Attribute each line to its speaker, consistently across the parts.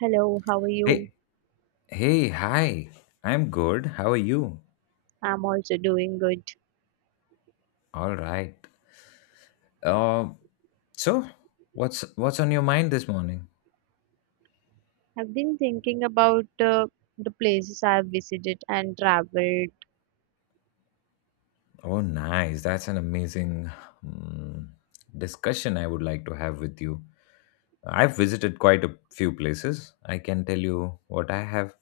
Speaker 1: Hello, how are you?
Speaker 2: Hey, hey, hi. I'm good. How are you?
Speaker 1: I'm also doing good.
Speaker 2: All right. Uh, so what's on your mind this morning?
Speaker 1: I've been thinking about the places I've visited and traveled.
Speaker 2: Oh, nice. That's an amazing mm, discussion I would like to have with you. I've visited quite a few places. I can tell you what I have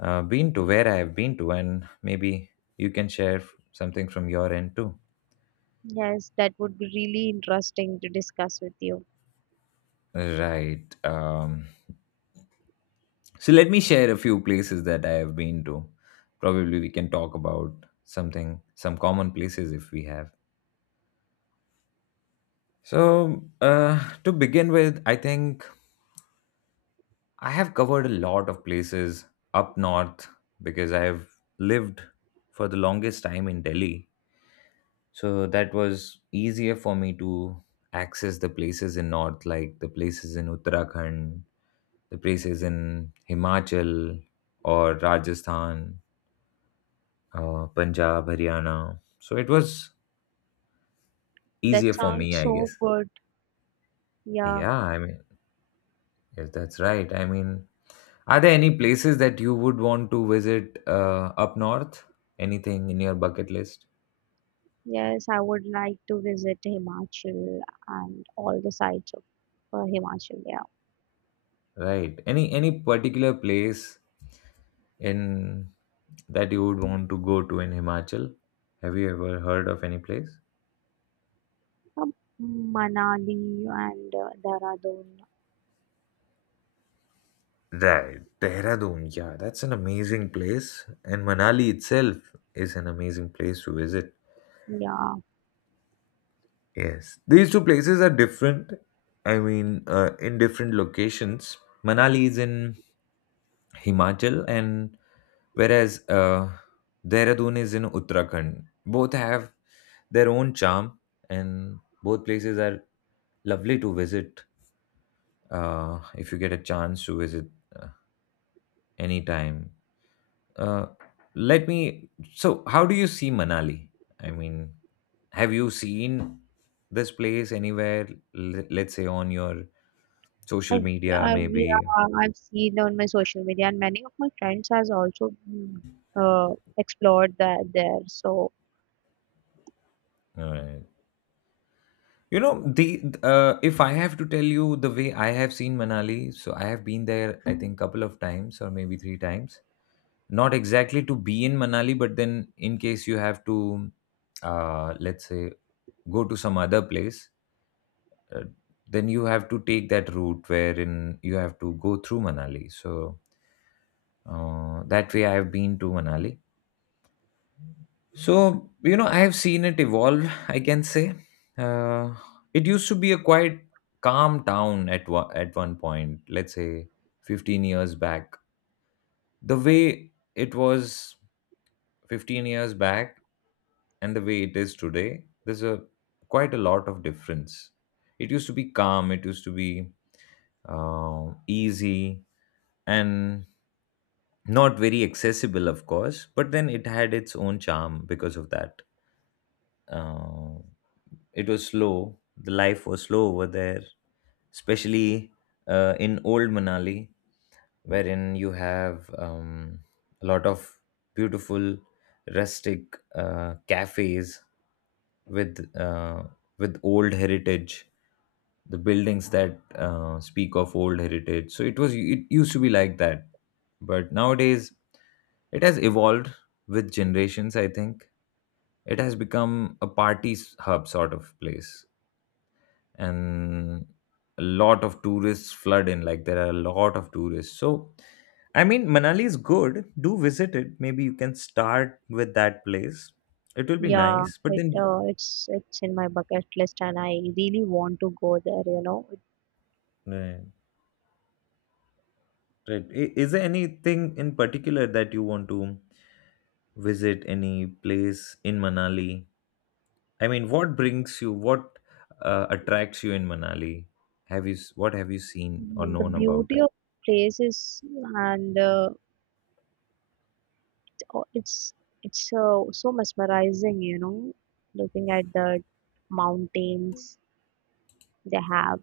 Speaker 2: been to, where I have been to, and maybe you can share something from your end too.
Speaker 1: Yes, that would be really interesting to discuss with you.
Speaker 2: Right. So let me share a few places that I have been to. Probably we can talk about something, some common places if we have. So to begin with, I think I have covered a lot of places up north because I have lived for the longest time in Delhi. So that was easier for me to access the places in north, like the places in Uttarakhand, the places in Himachal or Rajasthan, Punjab, Haryana. So it was easier
Speaker 1: That
Speaker 2: for me,
Speaker 1: sounds
Speaker 2: I guess.
Speaker 1: so good. Yeah,
Speaker 2: Yeah, I mean, yes, that's right. I mean, are there any places that you would want to visit up north? Anything in your bucket list?
Speaker 1: yes, I would like to visit Himachal and all the sites of Himachal. Yeah.
Speaker 2: Right. Any particular place in that you would want to go to in Himachal? Have you ever heard of any place?
Speaker 1: Um, Manali and Dehradun.
Speaker 2: Right, Dehradun. Yeah, that's an amazing place, and Manali itself is an amazing place to visit.
Speaker 1: Yeah,
Speaker 2: Yes, these two places are different. I mean, in different locations. Manali is in Himachal, and whereas Dehradun is in Uttarakhand. Both have their own charm, and both places are lovely to visit if you get a chance to visit uh, anytime. Uh, let me. So, how do you see Manali? I mean, have you seen this place anywhere? Let's say on your social
Speaker 1: I've,
Speaker 2: media,
Speaker 1: I've,
Speaker 2: maybe.
Speaker 1: yeah, I've seen on my social media, and many of my friends has also explored that there. So
Speaker 2: Alright. You know, the if I have to tell you the way I have seen Manali, so I have been there, I think, couple of times or maybe three times. Not exactly to be in Manali, but then in case you have to, let's say, go to some other place, uh, then you have to take that route wherein you have to go through Manali. So that way, I have been to Manali. So you know, I have seen it evolve. I can say uh, it used to be a quite calm town at one point. Let's say 15 years back, the way it was 15 years back and the way it is today, there's a quite a lot of difference. It used to be calm. It used to be easy, and not very accessible, of course. But then it had its own charm because of that. Uh, it was slow. The life was slow over there, especially in old Manali wherein you have a lot of beautiful rustic cafes with with old heritage, the buildings that speak of old heritage. So it used to be like that, but nowadays it has evolved with generations. I think it has become a party hub sort of place, and a lot of tourists flood in. Like, there are a lot of tourists. So I mean, Manali is good. Do visit it. Maybe you can start with that place. It will be
Speaker 1: yeah,
Speaker 2: nice, but
Speaker 1: it
Speaker 2: then
Speaker 1: uh, it's it's in my bucket list, and I really want to go there.
Speaker 2: right, right. Is there anything in particular that you want to visit, any place in Manali? I mean, what attracts you in Manali? What have you seen or
Speaker 1: The
Speaker 2: known about
Speaker 1: beauty
Speaker 2: it?
Speaker 1: of places, and it's it's so mesmerizing. You know, looking at the mountains they have.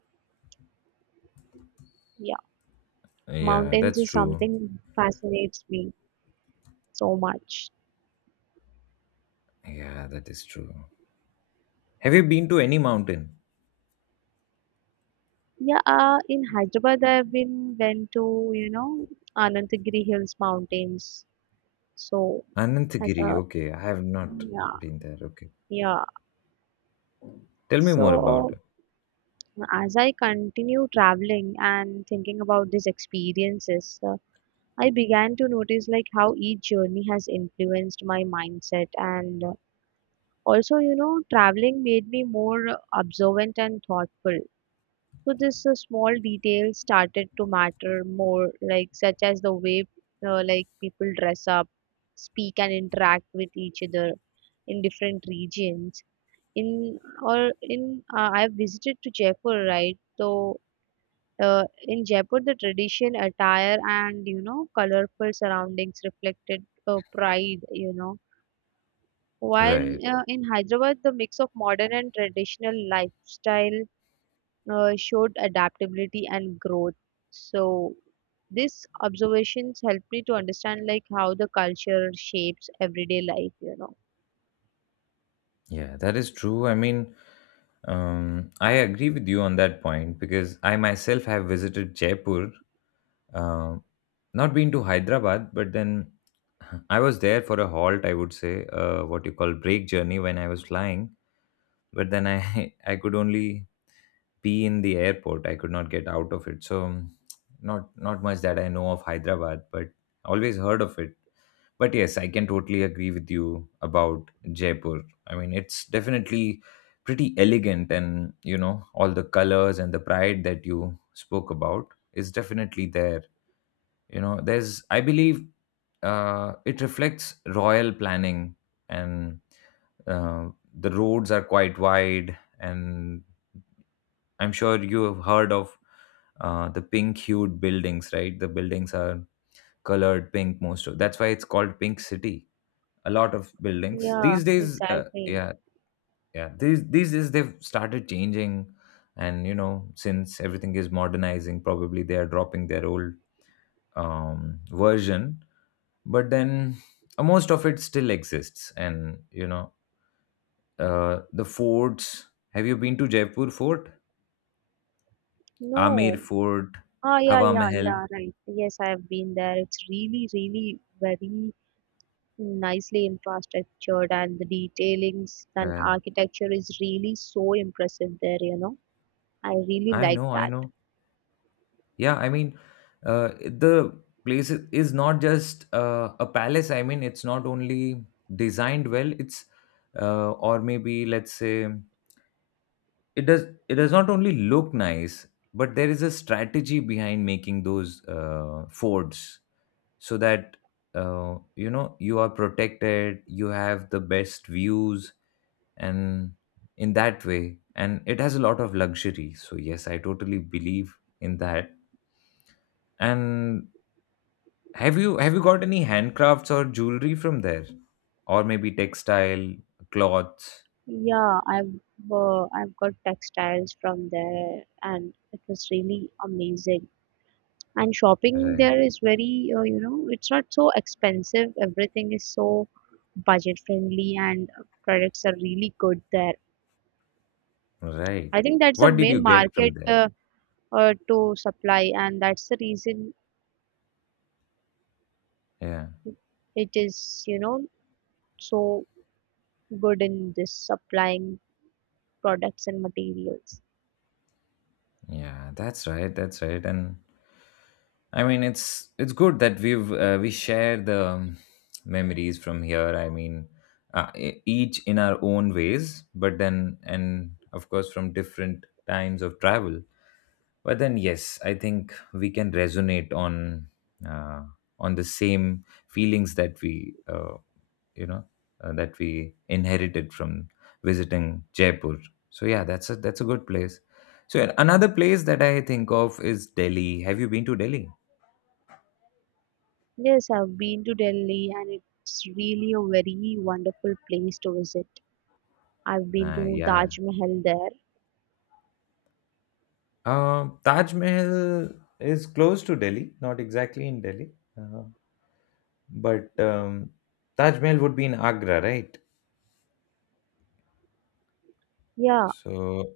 Speaker 1: Yeah,
Speaker 2: Yeah,
Speaker 1: mountains
Speaker 2: that's
Speaker 1: is
Speaker 2: true.
Speaker 1: something fascinates me so much.
Speaker 2: Yeah, that is true. Have you been to any mountain?
Speaker 1: Yeah, in Hyderabad, I've been went to, you know, Anantagiri Hills mountains. So at
Speaker 2: Anantagiri. Okay, I have not
Speaker 1: yeah,
Speaker 2: been there. Okay,
Speaker 1: yeah.
Speaker 2: tell me more about
Speaker 1: So
Speaker 2: it.
Speaker 1: as I continue traveling and thinking about these experiences, I began to notice like how each journey has influenced my mindset, and also, you know, traveling made me more observant and thoughtful. So this small details started to matter more, like such as the way like people dress up, speak and interact with each other in different regions. In or in I've visited to Jaipur, right? So in Jaipur, the tradition, attire, and you know colorful surroundings reflected pride. You know, while
Speaker 2: Right.
Speaker 1: in Hyderabad, the mix of modern and traditional lifestyle showed adaptability and growth. So these observations helped me to understand like how the culture shapes everyday life, you know.
Speaker 2: Yeah, that is true. I mean, I agree with you on that point because I myself have visited Jaipur, uh, not been to Hyderabad, but then I was there for a halt, I would say, what you call break journey when I was flying. But then I I could only be in the airport. I could not get out of it. So not much that I know of Hyderabad, but always heard of it. But yes, I can totally agree with you about Jaipur. I mean, it's definitely pretty elegant, and you know, all the colors and the pride that you spoke about is definitely there. You know, there's, I believe, it reflects royal planning, and uh, the roads are quite wide. And I'm sure you've heard of the pink hued buildings, right? The buildings are colored pink most of. That's why it's called Pink City. A lot of buildings
Speaker 1: Yeah,
Speaker 2: these days,
Speaker 1: exactly.
Speaker 2: yeah, yeah. These days they've started changing, and you know, since everything is modernizing, probably they are dropping their old version. But then most of it still exists, and you know, the forts. Have you been to Jaipur Fort, Amir
Speaker 1: No.
Speaker 2: Fort,
Speaker 1: Ah, yeah,
Speaker 2: Hawa
Speaker 1: yeah,
Speaker 2: Mahal?
Speaker 1: yeah, right. Yes, I have been there. It's really, really very nicely infrastructured, and the detailings and
Speaker 2: Right.
Speaker 1: architecture is really so impressive there, you know. I really
Speaker 2: I
Speaker 1: like
Speaker 2: know, I
Speaker 1: that.
Speaker 2: know. Yeah, I mean, uh, the place is not just a palace. I mean, it's not only designed well. It's Or maybe let's say it does not only look nice, but there is a strategy behind making those forts so that you know, you are protected. You have the best views, and in that way, and it has a lot of luxury. So yes, I totally believe in that. And have you got any handcrafts or jewelry from there? Or maybe textile, cloths?
Speaker 1: Yeah, I've got textiles from there, and it was really amazing. And shopping
Speaker 2: Right.
Speaker 1: there is very, you know, it's not so expensive. Everything is so budget friendly, and products are really good there.
Speaker 2: Right.
Speaker 1: I think that's the
Speaker 2: What did you
Speaker 1: main
Speaker 2: get from
Speaker 1: market
Speaker 2: there?
Speaker 1: to supply, and that's the reason
Speaker 2: Yeah.
Speaker 1: it is, you know, so good in this supplying products and materials.
Speaker 2: Yeah, that's right. That's right. And I mean, it's good that we share the memories from here. I mean, each in our own ways, but then, and of course from different times of travel. But then, yes, I think we can resonate on uh, on the same feelings that we you know that we inherited from visiting Jaipur. So yeah, that's a good place. So another place that I think of is Delhi. Have you been to Delhi?
Speaker 1: Yes, I've been to Delhi, and it's really a very wonderful place to visit. I've been
Speaker 2: Uh,
Speaker 1: to
Speaker 2: yeah.
Speaker 1: Taj Mahal there.
Speaker 2: Taj Mahal is close to Delhi, not exactly in Delhi, uh, but Taj Mahal would be in Agra, right?
Speaker 1: Yeah,
Speaker 2: So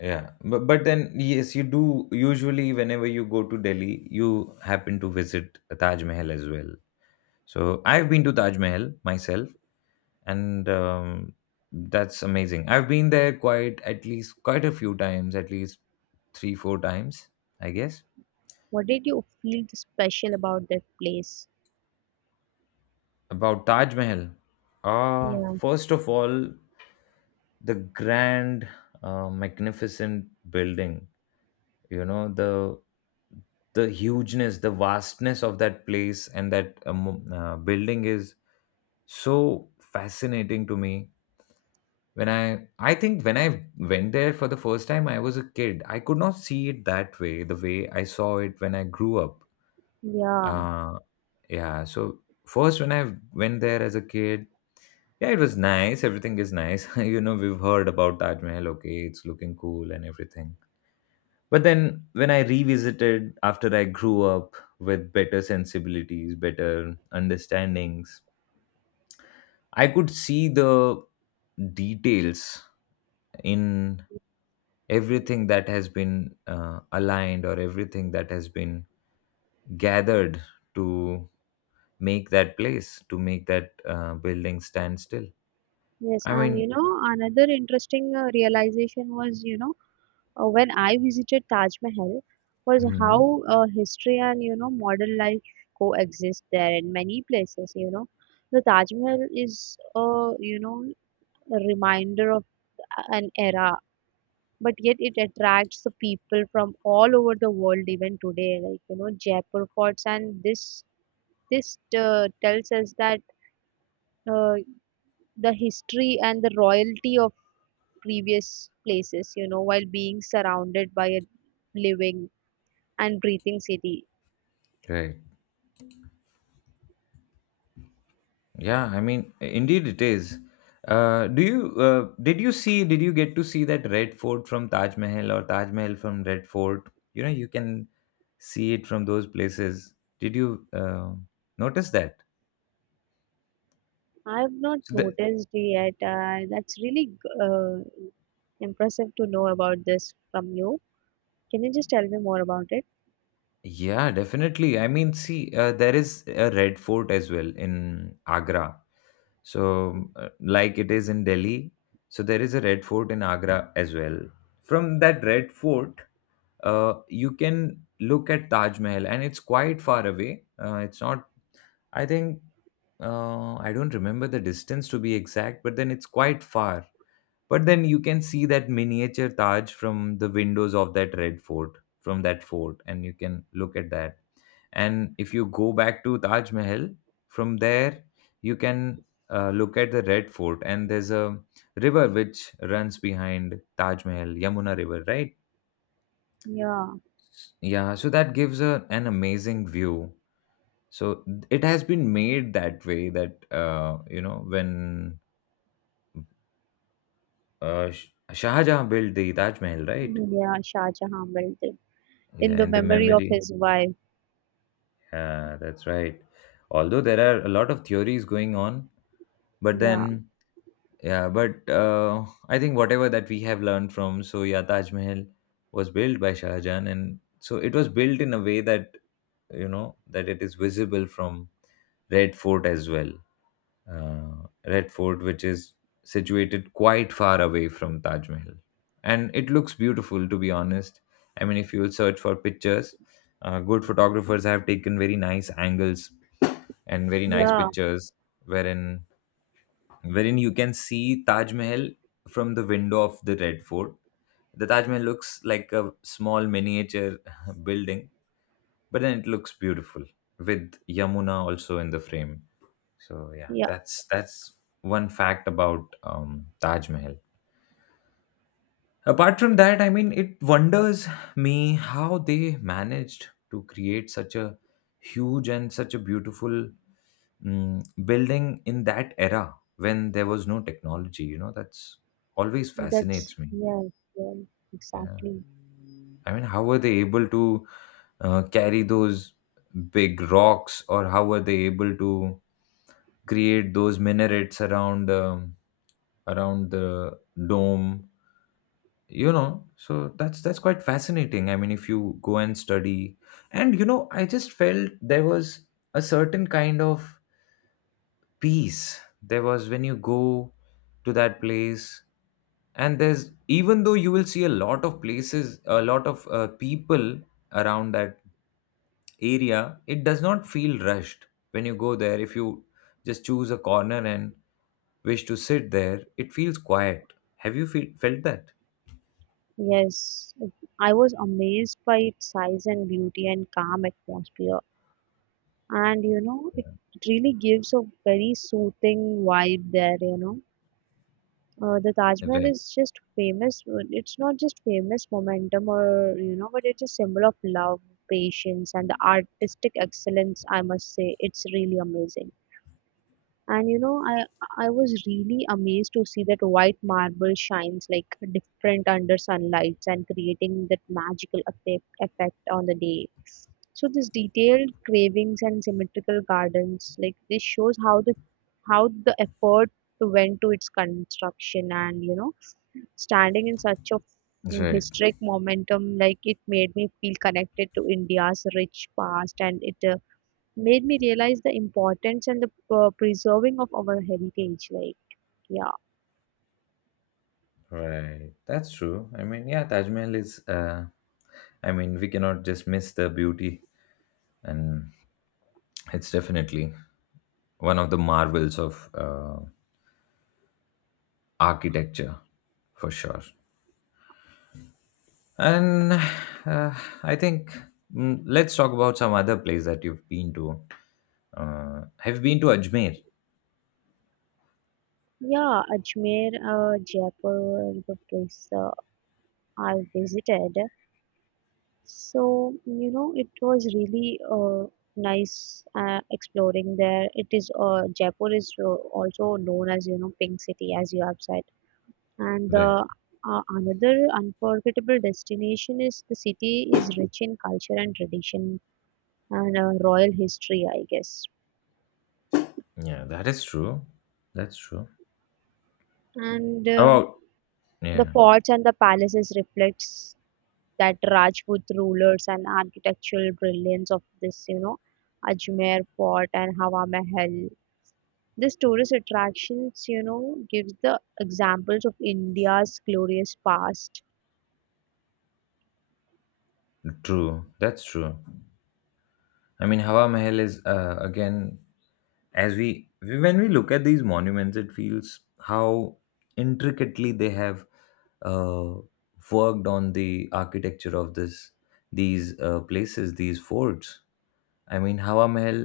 Speaker 2: yeah, but then yes, you do usually. Whenever you go to Delhi, you happen to visit Taj Mahal as well. So I've been to Taj Mahal myself, and that's amazing. I've been there quite at least quite a few times, at least three four times, I guess.
Speaker 1: what did you feel special about that place?
Speaker 2: About Taj Mahal.
Speaker 1: Yeah,
Speaker 2: First of all, the grand, magnificent building, you know, the hugeness, the vastness of that place, and that building is so fascinating to me. When I think when I went there for the first time, I was a kid. I could not see it that way, the way I saw it when I grew up.
Speaker 1: yeah,
Speaker 2: uh yeah, so first when I went there as a kid, yeah, it was nice. Everything is nice. You know, we've heard about Taj Mahal. Okay, it's looking cool and everything. But then when I revisited after I grew up, with better sensibilities, better understandings, I could see the details in everything that has been aligned, or everything that has been gathered to make that building stand still.
Speaker 1: yes,
Speaker 2: I
Speaker 1: and you
Speaker 2: mean,
Speaker 1: know, another interesting realization was, you know, when I visited Taj Mahal, was
Speaker 2: mhm,
Speaker 1: how history and you know modern life coexist there in many places. You know, the Taj Mahal is, you know, a reminder of an era, but yet it attracts the people from all over the world even today, like, you know, Jaipur forts, and this tells us that uh, the history and the royalty of previous places, you know, while being surrounded by a living and breathing city.
Speaker 2: right. Yeah, I mean, indeed it is. Uh, do you did you see Did you get to see that Red Fort from Taj Mahal, or Taj Mahal from Red Fort? You know, you can see it from those places. Did you notice that?
Speaker 1: I've not
Speaker 2: so the,
Speaker 1: noticed yet. That's really impressive to know about this from you. Can you just tell me more about it?
Speaker 2: Yeah, definitely. I mean, see, there is a Red Fort as well in Agra. So, like it is in Delhi, so there is a Red Fort in Agra as well. From that Red Fort, you can look at Taj Mahal, and it's quite far away. It's not, I think, I don't remember the distance to be exact, but then it's quite far. But then you can see that miniature Taj from the windows of that Red Fort, from that fort, and you can look at that. And if you go back to Taj Mahal, from there you can look at the Red Fort. And there's a river which runs behind Taj Mahal, Yamuna River, right?
Speaker 1: yeah
Speaker 2: Yeah, so that gives an amazing view. So it has been made that way, that you know, when Shah Jahan built the Taj Mahal, right?
Speaker 1: yeah Shah Jahan built it in
Speaker 2: Yeah,
Speaker 1: the
Speaker 2: in the
Speaker 1: memory of
Speaker 2: memory.
Speaker 1: his wife.
Speaker 2: Yeah, that's right. Although there are a lot of theories going on, but
Speaker 1: Yeah,
Speaker 2: then yeah, but I think whatever that we have learned from, so yeah, Taj Mahal was built by Shah Jahan, and so it was built in a way that, you know, that it is visible from Red Fort as well. Red Fort, which is situated quite far away from Taj Mahal, and it looks beautiful, to be honest. I mean, if you will search for pictures, good photographers have taken very nice angles and very nice
Speaker 1: yeah,
Speaker 2: pictures wherein wherein you can see Taj Mahal from the window of the Red Fort. The Taj Mahal looks like a small miniature building, but then it looks beautiful with Yamuna also in the frame. So yeah,
Speaker 1: yeah.
Speaker 2: that's one fact about Taj Mahal. Apart from that, I mean, it wonders me how they managed to create such a huge and such a beautiful building in that era when there was no technology, that's always
Speaker 1: That's
Speaker 2: fascinates me.
Speaker 1: yes, yes,
Speaker 2: Yeah,
Speaker 1: exactly.
Speaker 2: I mean, how were they able to carry those big rocks, or how were they able to create those minarets around around the dome, so that's quite fascinating. I mean, if you go and study, and you know, I just felt there was a certain kind of peace there was when you go to that place. And there's, even though you will see a lot of places, a lot of people around that area, it does not feel rushed. When you go there, if you just choose a corner and wish to sit there, it feels quiet. Have you felt that?
Speaker 1: Yes, it- I was amazed by its size and beauty and calm atmosphere. And you know, it really gives a very soothing vibe there, you know. The Taj Mahal
Speaker 2: Right.
Speaker 1: is just famous. It's not just famous momentum, or, you know, but it's a symbol of love, patience, and the artistic excellence, I must say. It's really amazing. And you know, I was really amazed to see that white marble shines like different under sunlights and creating that magical effect on the day. So this detailed carvings and symmetrical gardens, like this shows how the effort went to its construction. And you know, standing in such a
Speaker 2: Right.
Speaker 1: historic momentum, like, it made me feel connected to India's rich past, and it made me realize the importance and the preserving of our heritage. Like, yeah,
Speaker 2: Right, that's true. I mean, yeah, Taj Mahal is I mean, we cannot just miss the beauty, and it's definitely one of the marvels of architecture, for sure. And uh, I think, let's talk about some other place that you've been to. Have you been to Ajmer?
Speaker 1: yeah, Ajmer, Jaipur, the place I visited. So, you know, it was really nice exploring there. It is, Jaipur is also known as, you know, Pink City, as you have said. And
Speaker 2: Right.
Speaker 1: the another unforgettable destination is the city is rich in culture and tradition and royal history, I guess.
Speaker 2: Yeah, that is true. That's true.
Speaker 1: And
Speaker 2: About.
Speaker 1: the
Speaker 2: Yeah.
Speaker 1: forts and the palaces reflects that Rajput rulers and architectural brilliance of this, you know, Ajmer Fort and Hawa Mahal. These tourist attractions, you know, gives the examples of India's glorious past.
Speaker 2: True, that's true. I mean, Hawa Mahal is again, as we, when we look at these monuments, it feels how intricately they have uh, worked on the architecture of this, these places, these forts. I mean, Hawa Mahal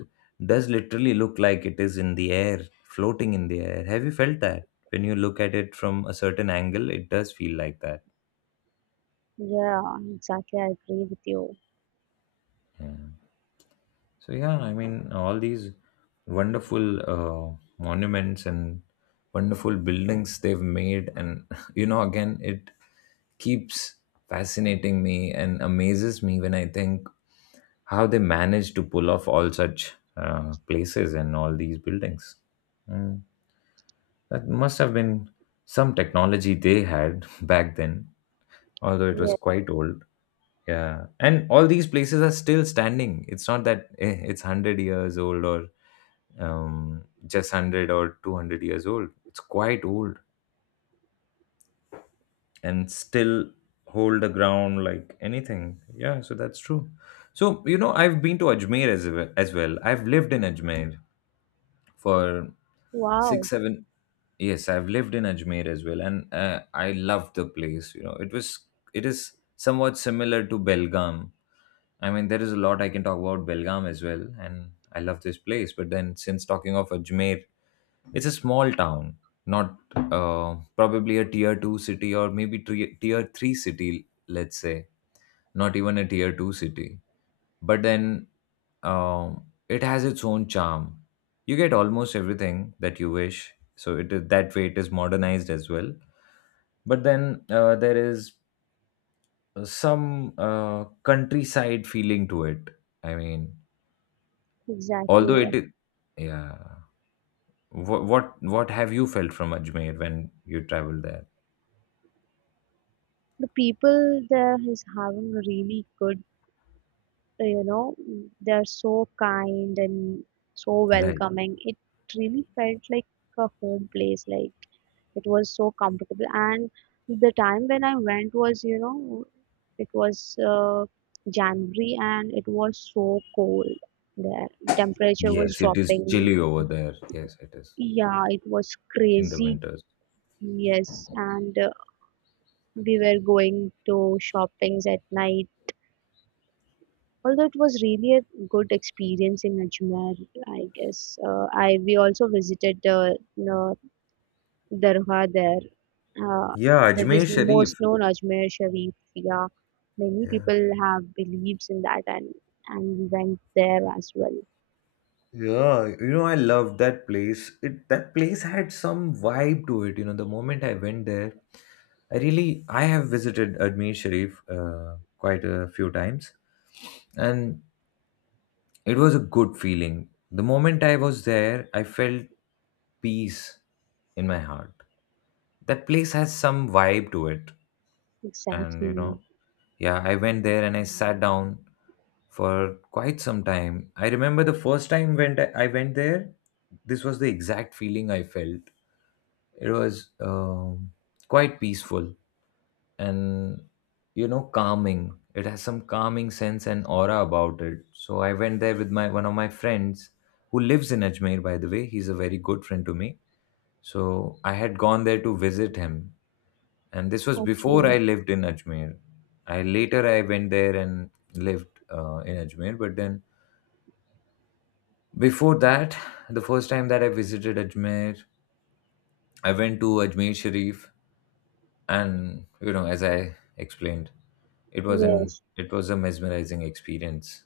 Speaker 2: does literally look like it is in the air, floating in the air. Have you felt that? When you look at it from a certain angle, it does feel like that.
Speaker 1: Yeah, exactly. I agree with you.
Speaker 2: Yeah. So yeah, I mean, all these wonderful monuments and wonderful buildings they've made, and you know, again, it keeps fascinating me and amazes me when I think how they manage to pull off all such places and all these buildings. Mm. That must have been some technology they had back then, although it was
Speaker 1: Yes.
Speaker 2: quite old. Yeah, and all these places are still standing. It's not that it's 100 years old, or just 100 or 200 years old. It's quite old and still hold the ground like anything. Yeah, so that's true. So, you know, I've been to Ajmer as, well. As well. I've lived in Ajmer for six
Speaker 1: Wow.
Speaker 2: seven yes, I've lived in Ajmer as well. And I love the place, you know. It was, it is somewhat similar to Belgaum. I mean, there is a lot I can talk about Belgaum as well, and I love this place. But then, since talking of Ajmer, it's a small town, not uh, probably a tier 2 city, or maybe tier 3 city, let's say, not even a tier 2 city. But then, um, it has its own charm. You get almost everything that you wish, so it is that way. It is modernized as well. But then there is some countryside feeling to it. I mean, although
Speaker 1: Exactly.
Speaker 2: it is, yeah. What have you felt from Ajmer when you traveled there?
Speaker 1: The people there is having really good, you know, they are so kind and so
Speaker 2: Right.
Speaker 1: welcoming. It really felt like a home place, like it was so comfortable. And the time when I went was, you know, it was January, and it was so cold there. The temperature was
Speaker 2: Yes, it is
Speaker 1: dropping.
Speaker 2: chilly over there. Yes, it is
Speaker 1: Yeah, it was
Speaker 2: in the
Speaker 1: crazy.
Speaker 2: winters.
Speaker 1: Yes, and we were going to shoppings at night. Although it was really a good experience in Ajmer, I guess. I we also visited the uh, Dargah there. Uh,
Speaker 2: Yeah,
Speaker 1: that
Speaker 2: Ajmer
Speaker 1: is
Speaker 2: Sharif.
Speaker 1: most known Ajmer Sharif. Yeah, many
Speaker 2: Yeah.
Speaker 1: people have beliefs in that, and we went there as well.
Speaker 2: Yeah, you know, I loved that place. It, that place had some vibe to it. You know, the moment I went there, I really, I have visited Ajmer Sharif quite a few times, and it was a good feeling. The moment I was there, I felt peace in my heart. That place has some vibe to it, and you know,
Speaker 1: Exactly.
Speaker 2: yeah, I went there and I sat down for quite some time. I remember the first time when I went there, this was the exact feeling I felt. It was quite peaceful, and you know, calming. It has some calming sense and aura about it. So I went there with my one of my friends who lives in Ajmer, by the way. He's a very good friend to me, so I had gone there to visit him, and this was before I
Speaker 1: Okay.
Speaker 2: lived in Ajmer. I later I went there and lived in Ajmer, but then before that, the first time that I visited Ajmer, I went to Ajmer Sharif, and you know, as I explained, it was an
Speaker 1: Yes.
Speaker 2: it was a mesmerizing experience.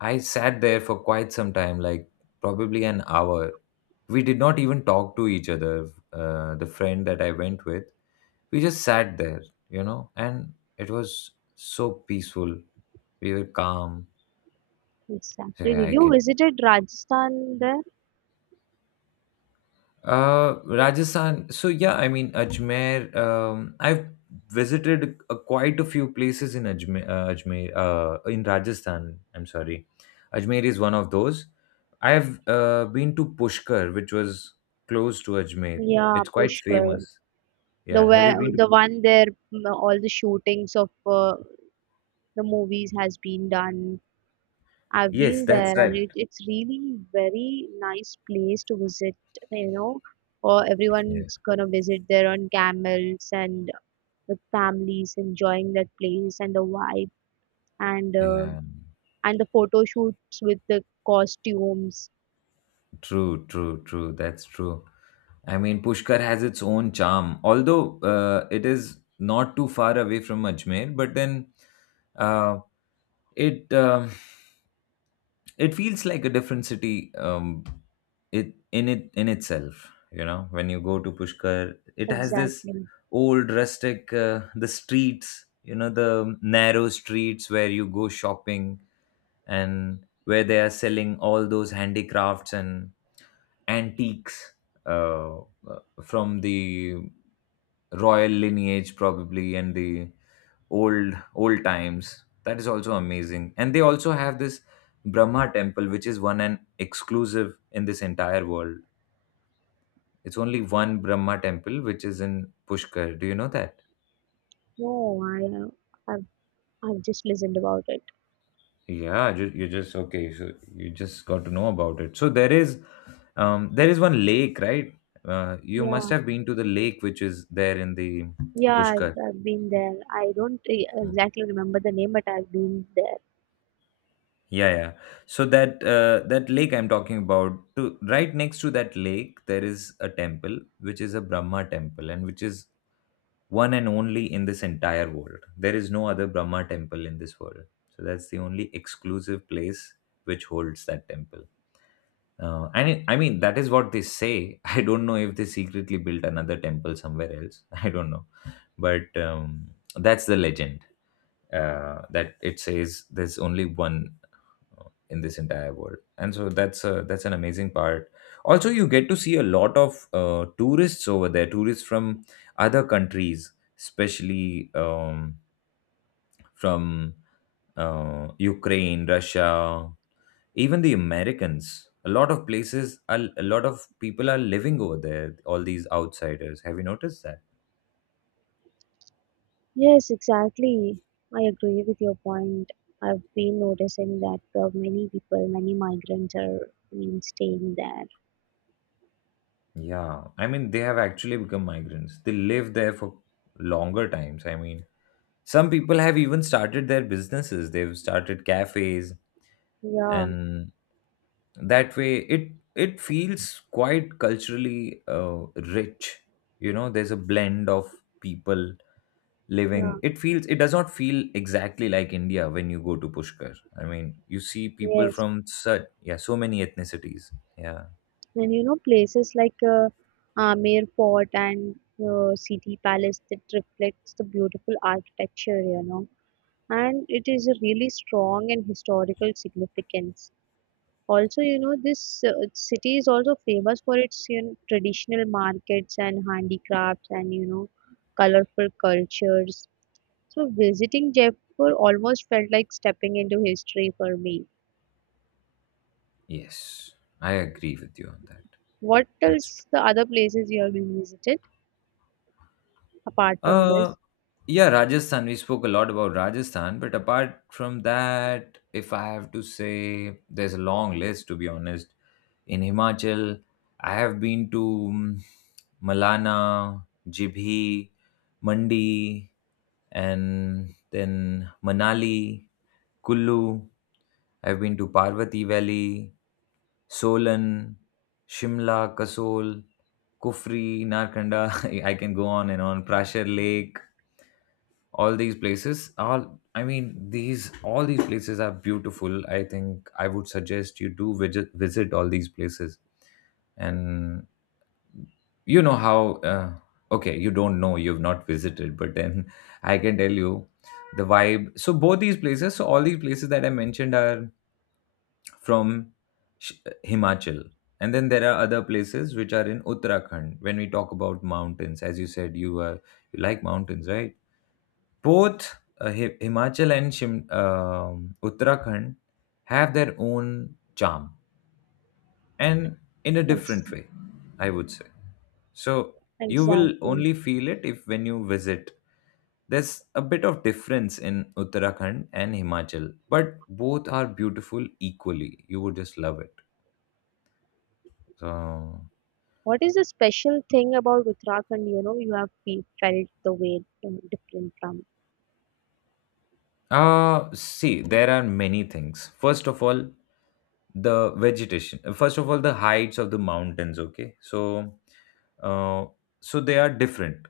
Speaker 2: I sat there for quite some time, like probably an hour. We did not even talk to each other. The friend that I went with, we just sat there, you know, and it was so peaceful. We were calm.
Speaker 1: Exactly.
Speaker 2: Yeah,
Speaker 1: Did
Speaker 2: I
Speaker 1: you
Speaker 2: can.
Speaker 1: visited Rajasthan there?
Speaker 2: Rajasthan. So yeah, I mean, Ajmer. I've visited quite a few places in Ajmer. Ajmer. In Rajasthan. I'm sorry. Ajmer is one of those. I have been to Pushkar, which was close to Ajmer.
Speaker 1: Yeah,
Speaker 2: It's quite
Speaker 1: Pushkar.
Speaker 2: famous.
Speaker 1: The
Speaker 2: Yeah. Have you
Speaker 1: where
Speaker 2: been to?
Speaker 1: the one there, all the shootings of uh, the movies has been done. I've
Speaker 2: Yes,
Speaker 1: been
Speaker 2: that's
Speaker 1: there, and
Speaker 2: right.
Speaker 1: it, it's really very nice place to visit. You know, or
Speaker 2: Yeah.
Speaker 1: everyone's gonna visit there on camels and with families enjoying that place and the vibe and uh,
Speaker 2: Yeah.
Speaker 1: and the photo shoots with the costumes.
Speaker 2: True. True. True. That's true. I mean, Pushkar has its own charm, although it is not too far away from Ajmer. But then, uh, it it feels like a different city. It in it in itself, you know. When you go to Pushkar, it has this
Speaker 1: Exactly.
Speaker 2: old rustic the streets, you know, the narrow streets where you go shopping and where they are selling all those handicrafts and antiques, uh, from the royal lineage probably, and the old old times. That is also amazing, and they also have this Brahma temple which is one and exclusive in this entire world. It's only one Brahma temple which is in Pushkar. Do you know that?
Speaker 1: No, I've, I've just listened about it.
Speaker 2: Yeah, you just, okay, so you just got to know about it. So there is, there is one lake, right? You must
Speaker 1: Yeah,
Speaker 2: have been to the lake which is there in the
Speaker 1: yeah,
Speaker 2: Pushkar.
Speaker 1: I've been there. I don't exactly remember the name, but I've been there.
Speaker 2: Yeah, yeah. So that that lake I'm talking about, to, right next to that lake, there is a temple which is a Brahma temple, and which is one and only in this entire world. There is no other Brahma temple in this world. So that's the only exclusive place which holds that temple. And it, I mean, that is what they say. I don't know if they secretly built another temple somewhere else. I don't know, but that's the legend that it says there's only one in this entire world. And so that's a, that's an amazing part. Also, you get to see a lot of tourists over there, tourists from other countries, especially from Ukraine, Russia, even the Americans. A lot of places, a lot of people are living over there, all these outsiders. Have you noticed that?
Speaker 1: Yes, exactly. I agree with your point. I've been noticing that many people, many migrants are, I mean, staying there.
Speaker 2: Yeah, I mean, they have actually become migrants. They live there for longer times. I mean, some people have even started their businesses. They've started cafes,
Speaker 1: Yeah,
Speaker 2: and that way it it feels quite culturally rich. You know, there's a blend of people living.
Speaker 1: yeah,
Speaker 2: It feels, it does not feel exactly like India when you go to Pushkar. I mean, you see people
Speaker 1: yes.
Speaker 2: from such, yeah, so many ethnicities. Yeah.
Speaker 1: And you know, places like Amer Fort and City Palace that reflects the beautiful architecture, you know, and it is a really strong and historical significance. Also, you know, this city is also famous for its, you know, traditional markets and handicrafts and, you know, colorful cultures. So, visiting Jaipur almost felt like stepping into history for me.
Speaker 2: Yes, I agree with you on that.
Speaker 1: What
Speaker 2: That's
Speaker 1: else the other places you have been visited apart from
Speaker 2: Uh,
Speaker 1: this?
Speaker 2: yeah, Rajasthan. We spoke a lot about Rajasthan, but apart from that, if I have to say, there's a long list, to be honest. In Himachal, I have been to mm, Malana, Jibhi, Mandi, and then Manali, Kullu. I've been to Parvati Valley, Solan, Shimla, Kasol, Kufri, Narkanda. I can go on and on. Prashar Lake, all these places are, I mean, these all these places are beautiful. I think I would suggest you do visit all these places. And you know how okay, you don't know, you've not visited. But then I can tell you the vibe. So both these places, so all these places that I mentioned are from Sh- Himachal, and then there are other places which are in Uttarakhand. When we talk about mountains, as you said, you are, you like mountains, right? Both Himachal and Uttarakhand have their own charm, and in a different
Speaker 1: Ex-
Speaker 2: way, I would say. So you will
Speaker 1: exactly.
Speaker 2: only feel it if when you visit. There's a bit of difference in Uttarakhand and Himachal, but both are beautiful equally. You would just love it. So
Speaker 1: What is the special thing about Uttarakhand, you know, you have felt the way different from?
Speaker 2: See, there are many things. First of all, the vegetation. First of all, the heights of the mountains. Okay, so, uh, so they are different,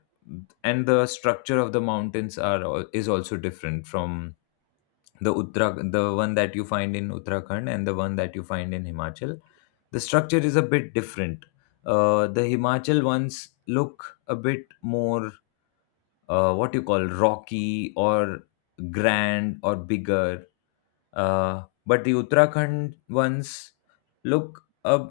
Speaker 2: and the structure of the mountains are is also different from the Uttara, the one that you find in Uttarakhand and the one that you find in Himachal. The structure is a bit different. The Himachal ones look a bit more what you call, rocky or grand or bigger. But the Uttarakhand ones look uh,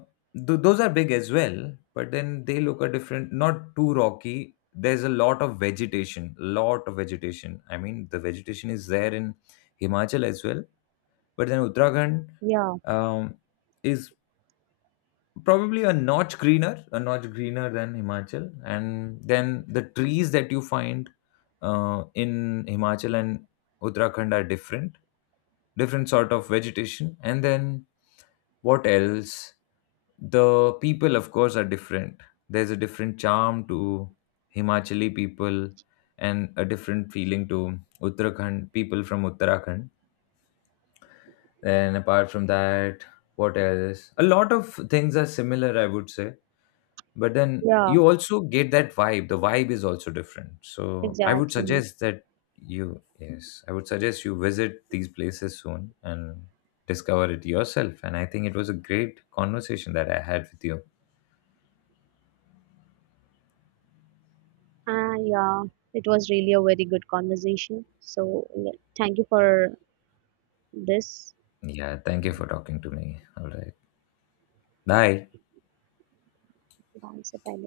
Speaker 2: th- those are big as well, but then they look a different, not too rocky. There's a lot of vegetation, lot of vegetation. I mean, the vegetation is there in Himachal as well, but then Uttarakhand
Speaker 1: Yeah,
Speaker 2: um, is probably a notch greener, a notch greener than Himachal. And then the trees that you find in Himachal and Uttarakhand are different, different sort of vegetation. And then what else? The people, of course, are different. There's a different charm to Himachali people, and a different feeling to Uttarakhand people, from Uttarakhand. And apart from that, what else? A lot of things are similar, I would say. But then
Speaker 1: yeah,
Speaker 2: you also get that vibe, the vibe is also different. So I would
Speaker 1: exactly.
Speaker 2: suggest that you, yes, I would suggest you visit these places soon and discover it yourself. And I think it was a great conversation that I had with you.
Speaker 1: Ah yeah, it was really a very good conversation. So, yeah, thank you for this.
Speaker 2: Yeah, thank you for talking to me. All right, bye.
Speaker 1: Bye, Sir.